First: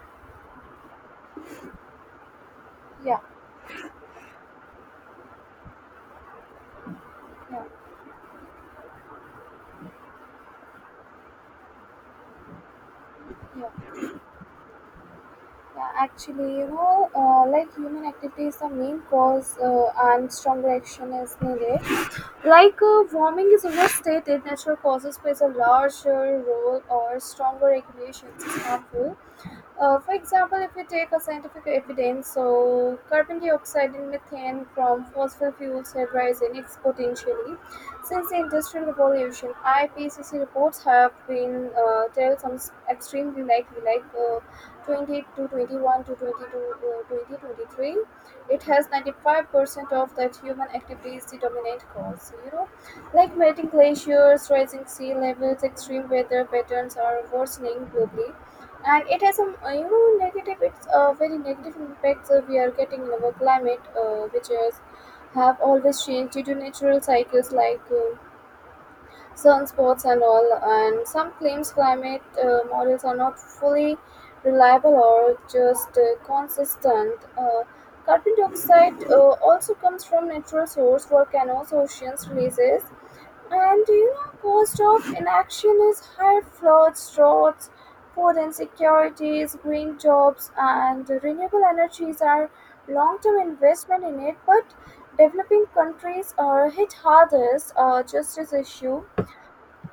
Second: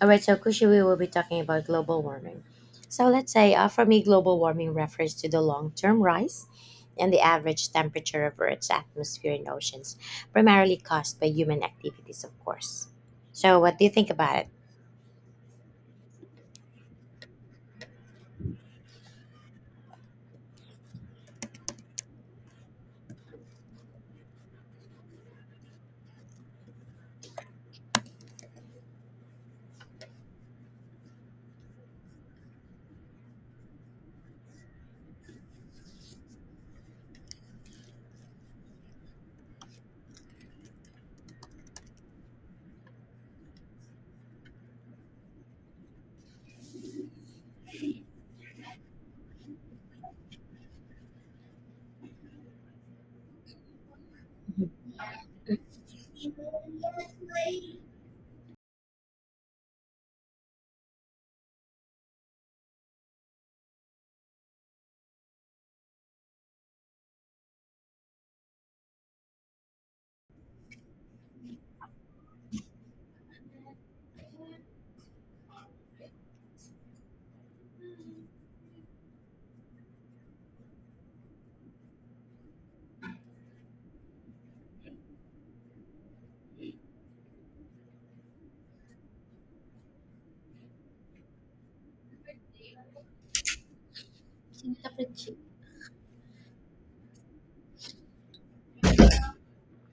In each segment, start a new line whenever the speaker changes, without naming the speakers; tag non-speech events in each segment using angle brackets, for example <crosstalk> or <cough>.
All right, so Kushi, we will be talking about global warming. So
Yeah,
let's say for me, global warming refers to the long-term rise in the
yeah,
average temperature of Earth's atmosphere and oceans, primarily caused by human activities, of course. So what do you
yeah,
think about it?
yeah. Actually, like human activity is the main cause, and stronger action is needed. Like warming is overstated, natural causes plays a larger role, or stronger regulations is harmful. For example, if we take a scientific evidence, so carbon dioxide and methane from fossil fuels have risen exponentially since the Industrial Revolution. IPCC reports have been tell some extremely likely, like 20 to 21 to 22 2023. It has 95% of that human activity is the dominant cause. You know, like melting glaciers, rising sea levels, extreme weather patterns are worsening globally, and it has some negative, it's very negative impacts we are getting in our climate, which is have always changed due to natural cycles like sunspots and all, and some claims climate models are not fully reliable or just consistent. Carbon dioxide also comes from natural source volcanoes oceans releases, and do you know, cost of inaction is higher floods, droughts, food insecurities, green jobs, and renewable energies are long-term investment in it. But developing countries are hit hardest, justice issue.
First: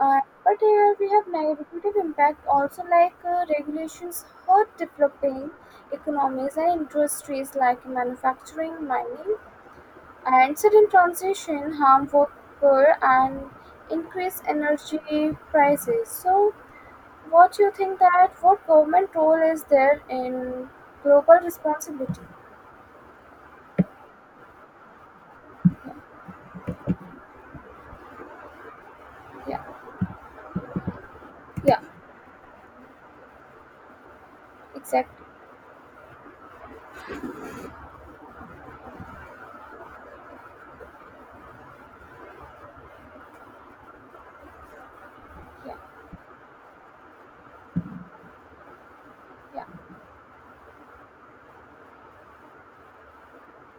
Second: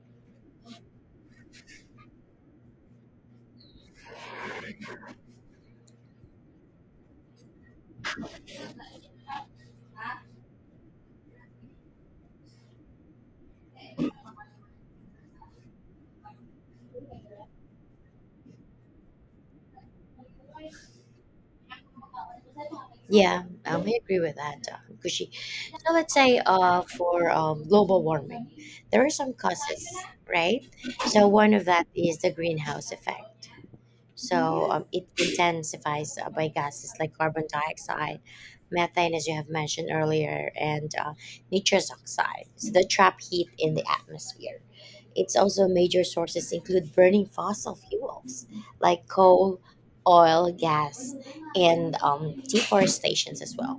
But here we have negative impact also, like regulations hurt developing economies and industries like manufacturing, mining, and sudden transition harm worker and increase energy prices. So what you think that what government role is there in global responsibility?
Yeah, I agree with that, Kushi. So let's say for global warming, there are some
Yeah,
causes, right? So one of
yeah,
that is the greenhouse effect. So it
exactly.
intensifies by gases like carbon dioxide, methane, as you have mentioned earlier, and nitrous oxide. So they trap heat in the atmosphere. It's also
Yeah,
major sources include burning fossil fuels like coal,
yeah,
oil, gas, and deforestations as well,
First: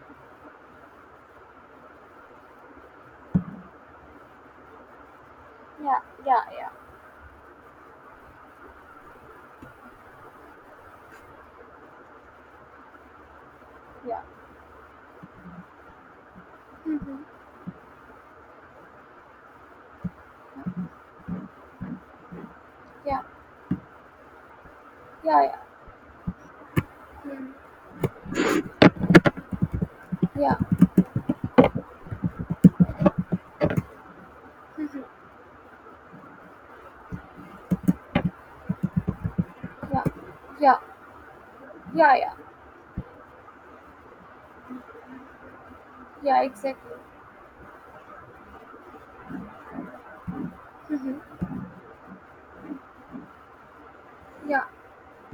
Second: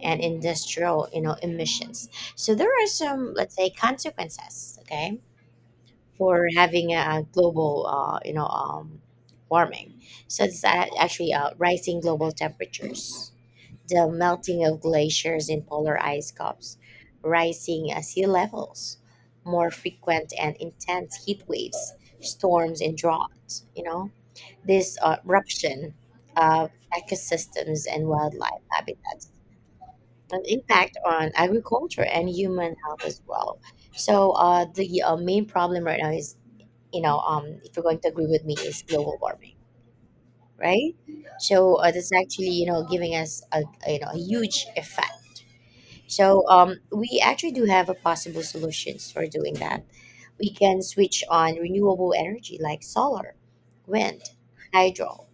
and industrial emissions. So there are some, let's say, consequences, okay,
yeah, yeah,
for
yeah,
having a global warming. So it's actually rising global temperatures, the
yeah.
melting of glaciers and polar ice caps,
Mm-hmm.
rising sea levels, more frequent and intense heat waves, storms and
Yeah,
droughts. This
yeah, yeah.
eruption of
Mm.
ecosystems and wildlife habitats. An
Yeah.
impact on agriculture and human health as well. So the
Mm-hmm.
main problem right now is, if you're going to agree with me, is global warming,
Yeah. Yeah.
right? So that's
Yeah, yeah.
actually giving us a, you know a huge effect.
Yeah,
So
exactly.
we actually do have a possible solutions for doing that. We can switch
Mm-hmm.
on renewable energy like solar, wind,
Yeah,
hydro.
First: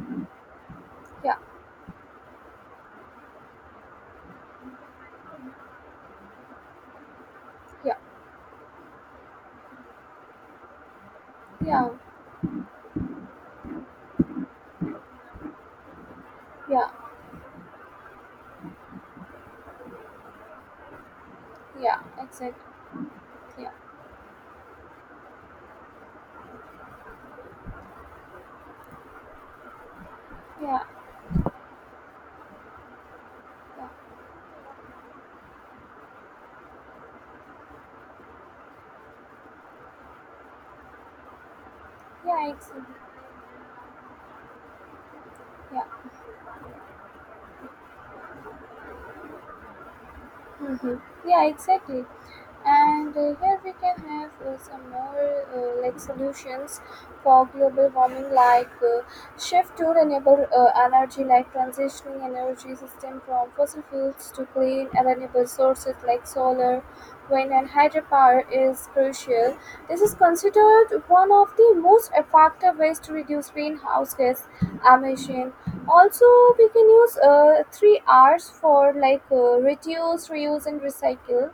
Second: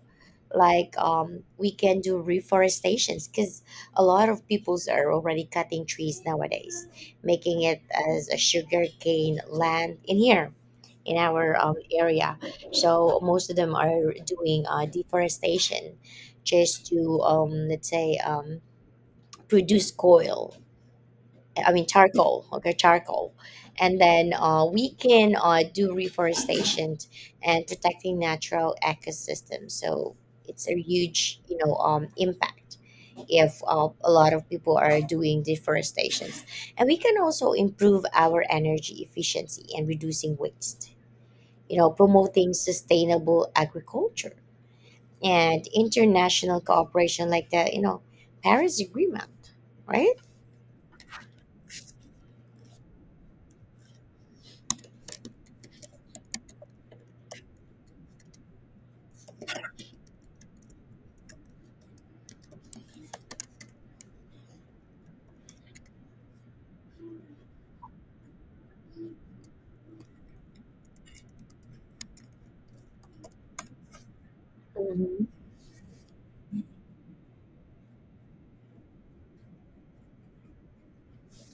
Like
yeah,
we can do reforestations because a lot of peoples are already cutting trees nowadays, making it
yeah,
as a sugarcane land in here in our
yeah,
area. So most of them are doing deforestation just
yeah,
to let's say produce coal. I mean
yeah,
charcoal,
exactly.
okay, charcoal,
Yeah,
and then we can do reforestation and protecting natural ecosystems. So it's a
yeah,
huge, impact if
yeah,
a lot of people are doing deforestations, and we can also improve our energy efficiency and reducing waste,
yeah,
promoting
exactly.
sustainable agriculture and
Yeah.
international cooperation like the Paris Agreement, right?
Hmm. Yeah, exactly, and here we can have some more like solutions for global warming, like shift to renewable energy, like transitioning energy system from fossil fuels to clean and renewable sources like solar wind and hydropower is crucial. This is considered one of the most effective ways to reduce greenhouse gas
Mm-hmm.
emission. Also, we can use three r's for like reduce reuse and recycle.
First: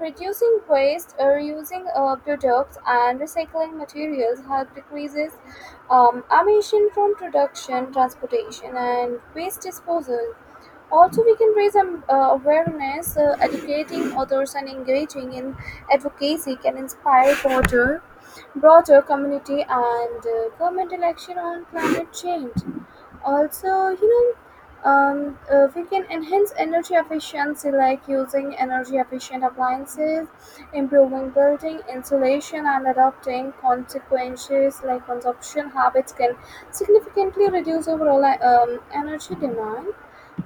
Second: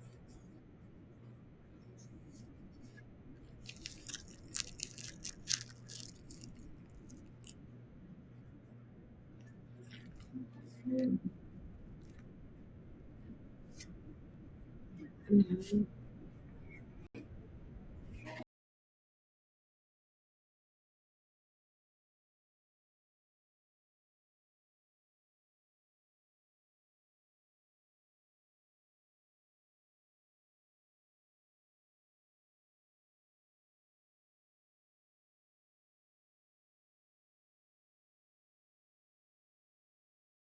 Reducing waste, reusing products, and recycling materials help decreases emission from production, transportation, and waste disposal. Also, we can raise awareness, educating others, and engaging in
Mm-hmm.
advocacy can inspire broader community and government action on climate change. Also, know we can enhance energy efficiency like using energy efficient appliances, improving building insulation, and adopting consequences like consumption habits can significantly reduce overall energy demand.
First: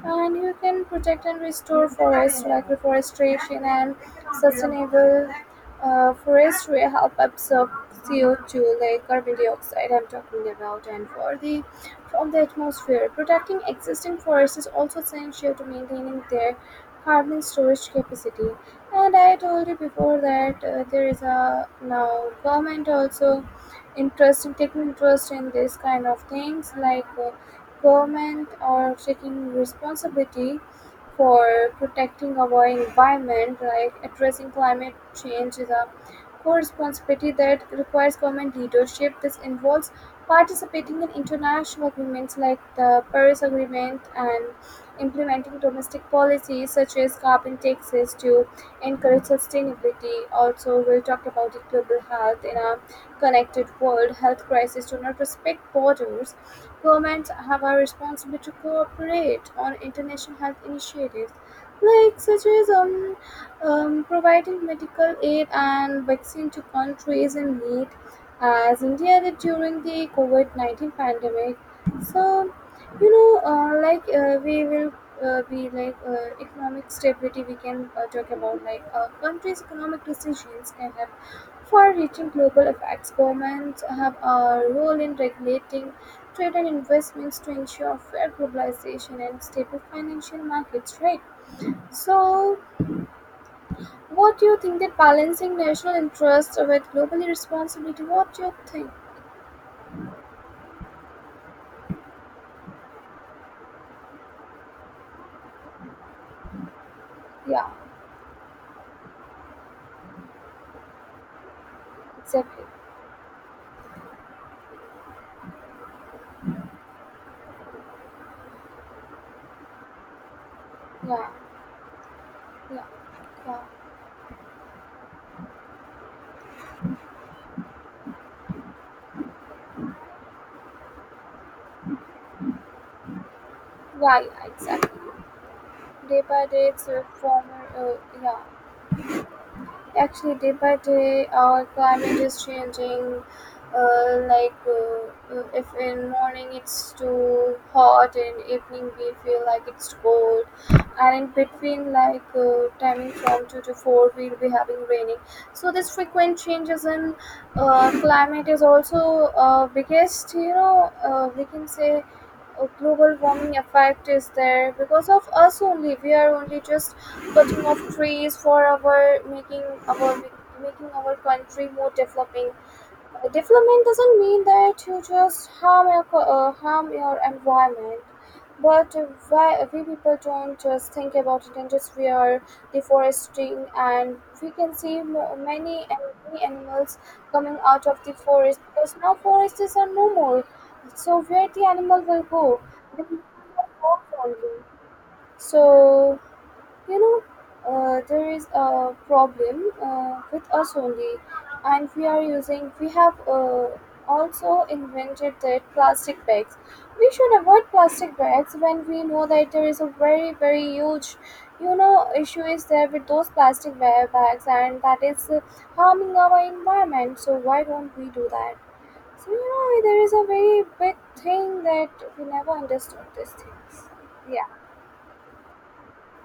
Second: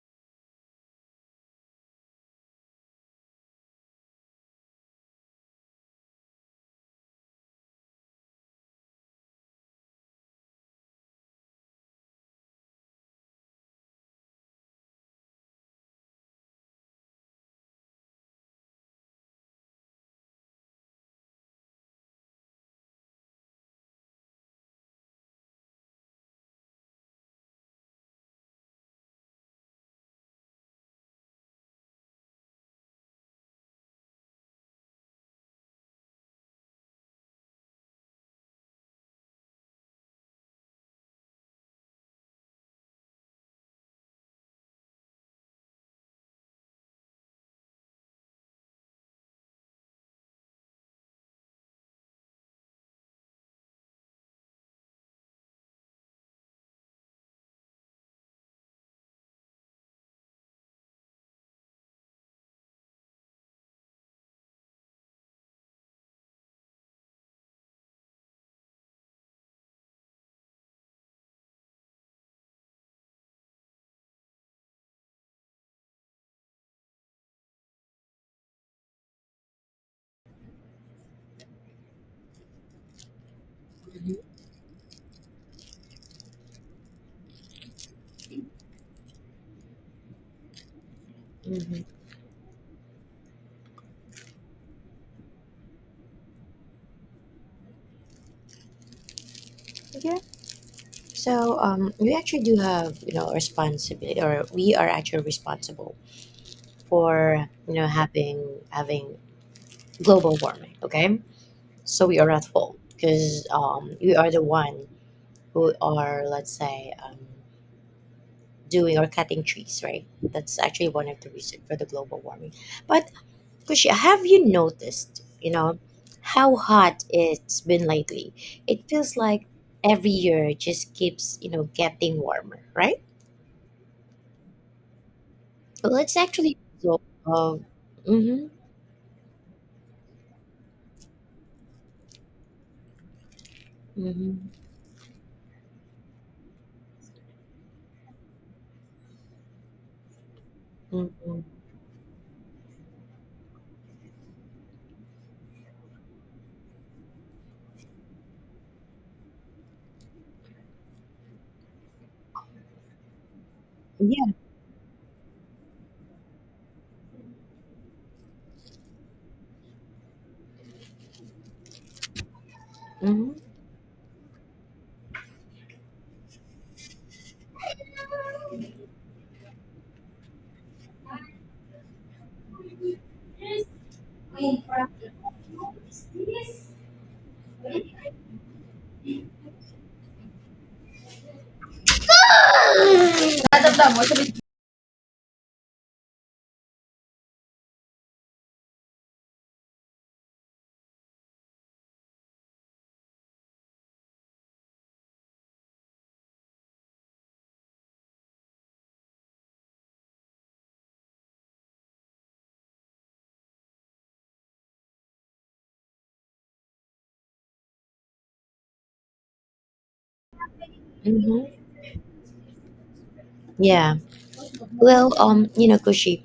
And you can protect and restore forests like reforestation and sustainable forestry help absorb CO2, like carbon dioxide I'm talking about, and for the from the atmosphere, protecting existing forests is also essential to maintaining their carbon storage capacity. And I told you before that there is a now government also interest in taking interest in this kind of things, like Government are taking responsibility for protecting our environment, like addressing climate change is a core responsibility that requires government leadership. This involves participating in international agreements like the Paris Agreement and implementing domestic policies such as carbon taxes to encourage sustainability. Also, we'll talk about the global health in a connected world. Health crises do not respect borders. Governments have a responsibility to cooperate on international health initiatives, like such as providing medical aid and vaccine to countries in need, as India did during the COVID-19 pandemic. So, like we will be like economic stability. We can talk about like a country's economic decisions can have far-reaching global effects. Governments have a role in regulating trade and investments to ensure fair globalization and stable financial markets, right?
Hmm.
So, what do you think that balancing national interests with global responsibility? What do you think?
Yeah. So we actually do have, responsibility, or we are actually responsible for,
Yeah,
having global warming. Okay, so we are at
exactly.
fault because we are the one who are, let's say, doing or cutting trees, right? That's actually one of
Yeah,
the reasons for the global warming.
yeah,
But
yeah, yeah,
Kushi, have you noticed, how hot it's been lately? It feels like every year it just keeps, getting warmer, right?
yeah, exactly.
Well, it's
Day by
actually
day, it's
so.
a former, yeah,
Mm-hmm,
actually day by day our climate is changing. uh,
mm-hmm,
like uh, if in morning it's too hot and evening we feel like it's cold, and in
mm-hmm.
between like timing from 2 to 4 we'll be having raining, so this frequent changes in climate is also biggest, we can say a global warming effect is
Yeah.
there because of us only. We are only just cutting off trees for our making our making our country more developing.
Mm-hmm.
Development doesn't mean that you just harm your harm your environment, but why we people don't just think about it and just we are deforesting, and we can see many many animals coming out of the forest because now forests are no more. So where the animal will go? They will go only. So you know, there is a problem with us only, and we are using. We have also invented that plastic bags. We should avoid plastic bags when we know that there is a very very huge, you know, issue is there with those plastic bags, and that is harming our environment. So why don't we do that? So there is a very big
Mm-hmm.
thing that we never understood these things.
Yeah.
Yeah,
Well, Kushi,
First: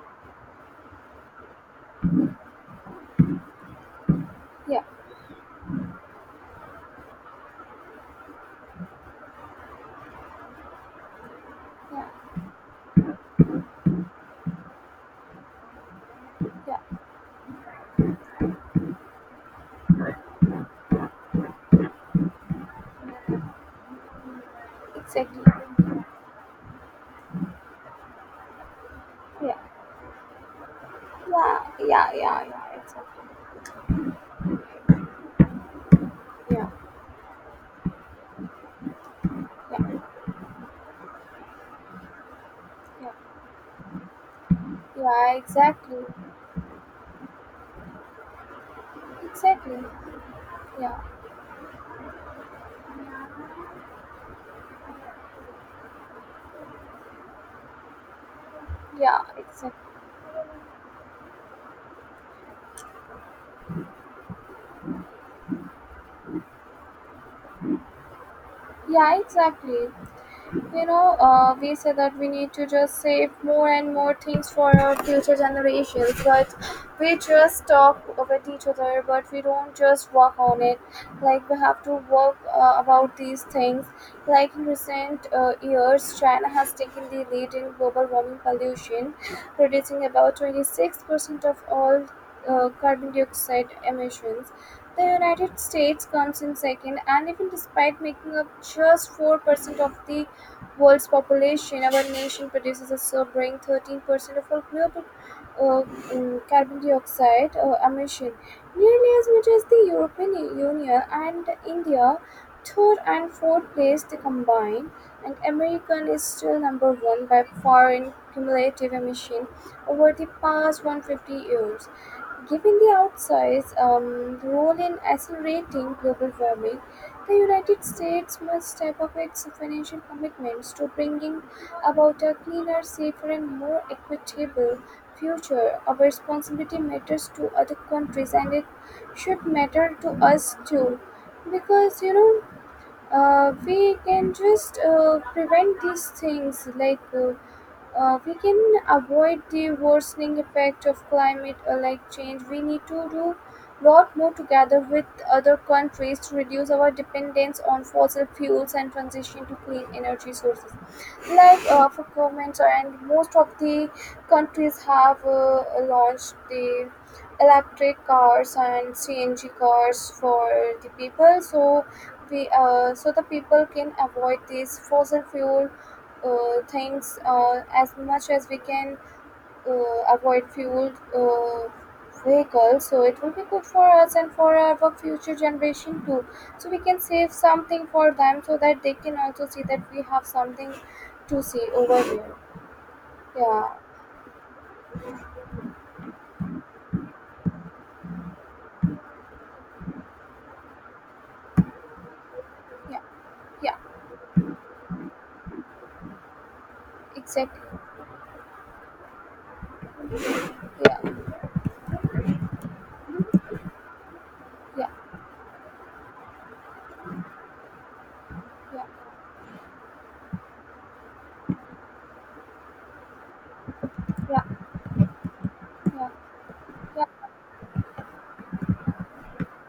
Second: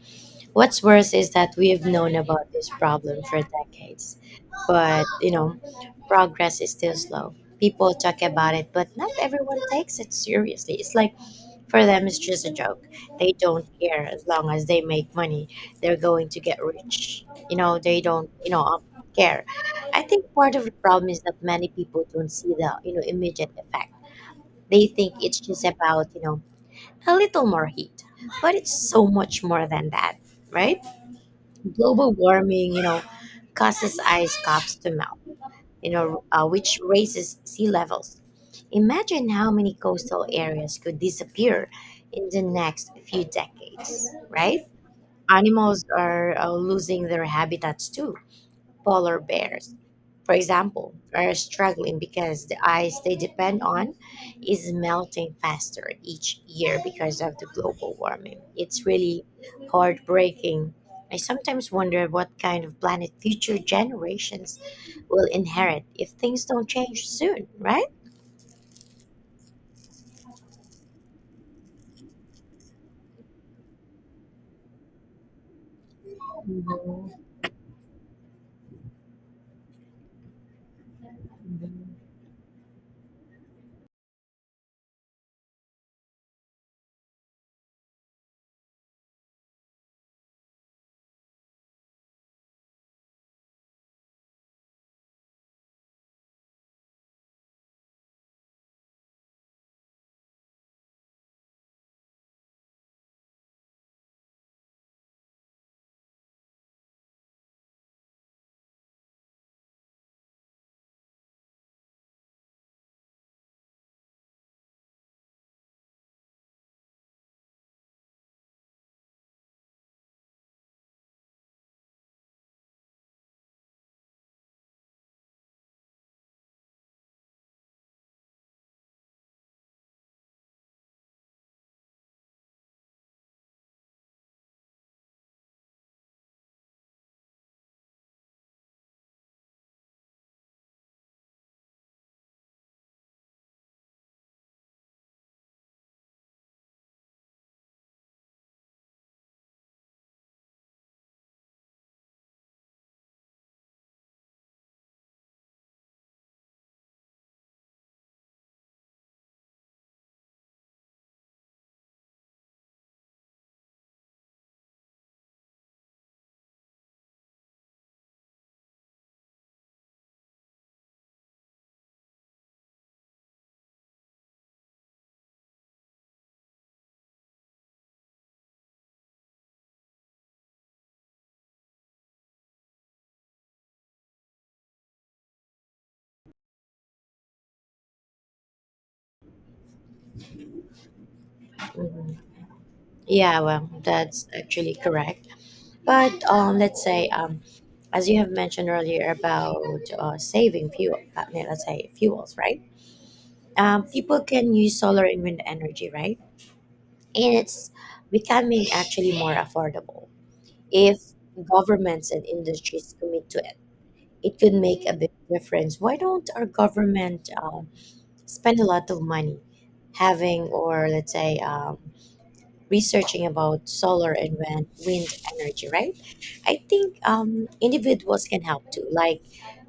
what's worse is that we've known about this problem for decades,
yeah,
but progress is still slow. People talk about it, but not everyone takes it seriously. It's like for
yeah,
them, it's just a joke. They don't care as long as they make money. They're going to get
yeah,
rich. They don't, care. I think part of the problem is that many people don't see the immediate effect. They think it's
exactly.
just about a little more heat, but it's so much
Yeah,
more than that, right?
yeah, yeah,
Global
yeah,
warming, you
yeah,
know,
exactly.
causes ice caps to melt,
Yeah,
which raises sea levels. Imagine how many
yeah,
coastal areas could disappear in the next
yeah,
few decades, right?
yeah,
Animals
exactly,
are losing their habitats too. Polar bears,
exactly.
for example,
Yeah,
are struggling because the ice they depend on is melting faster each year because of the global warming. It's
yeah,
really
exactly.
heartbreaking. I sometimes wonder what kind of planet future generations will inherit if things don't change soon, right?
Yeah, exactly. You we say that we need to just save more and more things for our future generations, but we
Mhm.
just talk with each other, but we don't just work on it. Like, we have to work about these things. Like, in recent years, China has taken the lead in global warming pollution, producing about 26% of all carbon dioxide emissions. The United States comes in second, and even despite making up just 4% of the world's population, our nation produces a sobering 13% of our global uh, carbon dioxide emission, nearly as much as the European Union and India, third and fourth place they combine, and American is still number one by far in cumulative emission over the past 150 years. Given the outsized role in accelerating global warming, the United States must step up its financial commitments to bringing about a cleaner, safer, and more equitable future. Our responsibility matters to other countries, and it should matter to us too, because we can just prevent these things like. We can avoid the worsening effect of climate, like change we need to do lot more together with other countries to reduce our dependence on fossil fuels and transition to clean energy sources, like for governments and most of the countries have launched the electric cars and CNG cars for the people, so we so the people can avoid these fossil fuel things as much as we can avoid fueled vehicles, so it will be good for us and for our future generation too, so we can save something for them so that they can also see that we have something to see over here.
Yeah,
Yeah,
well, that's actually correct. But let's say, as you have mentioned earlier about saving fuel, yeah, let's say fuels, right?
yeah, yeah,
People can use solar and wind energy, right? And
exactly,
it's becoming actually more affordable. If
yeah,
governments and industries commit to it, it could
yeah,
make a big difference. Why don't our government spend a
yeah,
lot of money having, or let's say, researching about solar and
yeah,
wind energy, right?
yeah,
I think
yeah,
individuals can help too, like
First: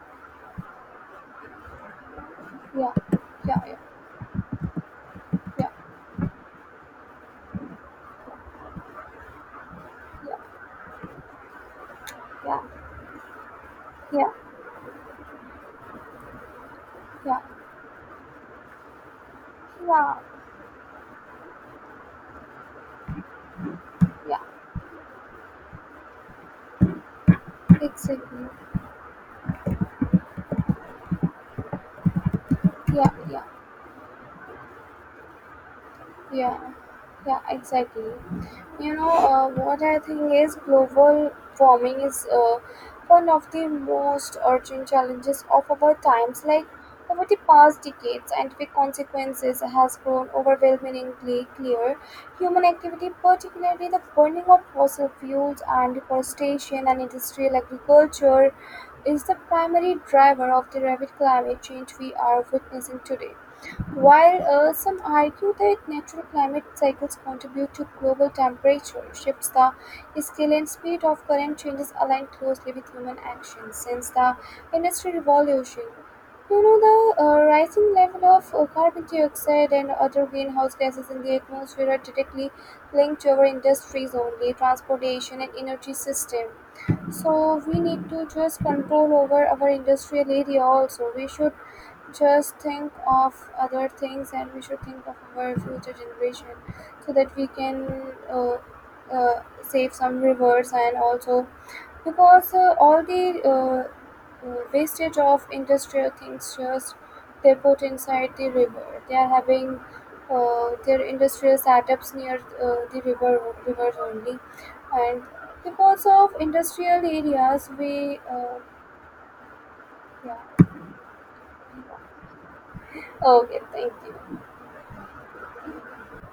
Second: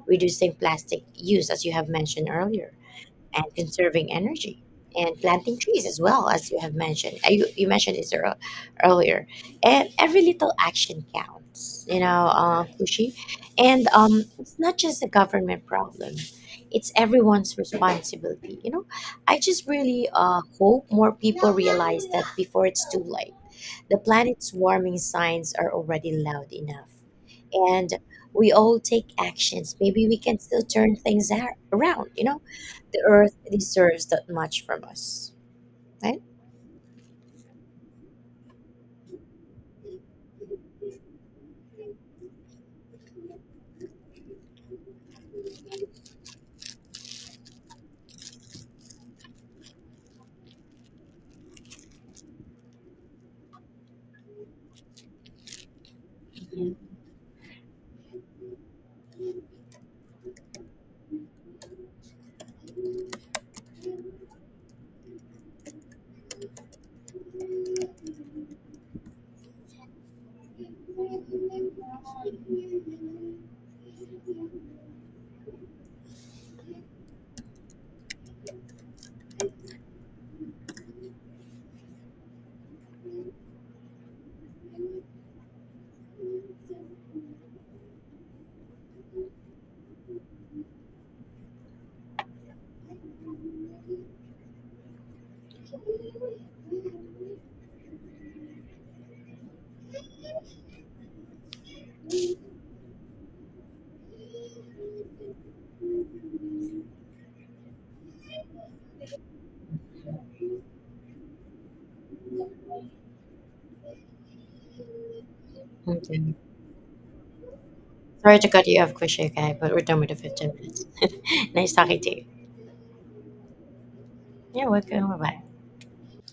reducing plastic use, as you have mentioned
yeah,
earlier,
yeah, yeah,
and
yeah, yeah, yeah,
conserving energy, and planting trees, as well as you have mentioned. You mentioned this earlier, and every little action counts, Kushi. And
yeah,
it's not just a government problem, it's
yeah,
everyone's responsibility, I just really
yeah,
hope more people realize that before it's too late. The
yeah,
planet's warming signs are already loud enough. And
exactly,
we all take actions. Maybe we can still turn things around, you know? The
yeah,
earth
yeah.
deserves that much from us, right?
Yeah, yeah, exactly. You know, what I think is global warming is one of the most urgent challenges of our times. Like over the past decades, scientific consequences has grown overwhelmingly clear. Human activity, particularly the burning of fossil fuels and deforestation and industrial agriculture, is the primary driver of the rapid climate change we are witnessing today. While some argue that natural climate cycles contribute to global temperature shifts, the scale and speed of current changes align closely with human action. Since the Industrial Revolution, you know the rising level of carbon dioxide and other greenhouse gases in the atmosphere are directly linked to our industries only, transportation and energy system. So we need to just control over our industrial area also. We should just think of other things and we should think of our future generation so that we can save some rivers, and also because all the wastage of industrial things just they put inside the river. They are having their industrial setups near the rivers only, and because of
Okay.
industrial areas we
Sorry to cut you off, Kushika, but we're done with the 15
yeah,
minutes. <laughs> Nice talking to you.
okay, thank you.
You're welcome. Bye bye.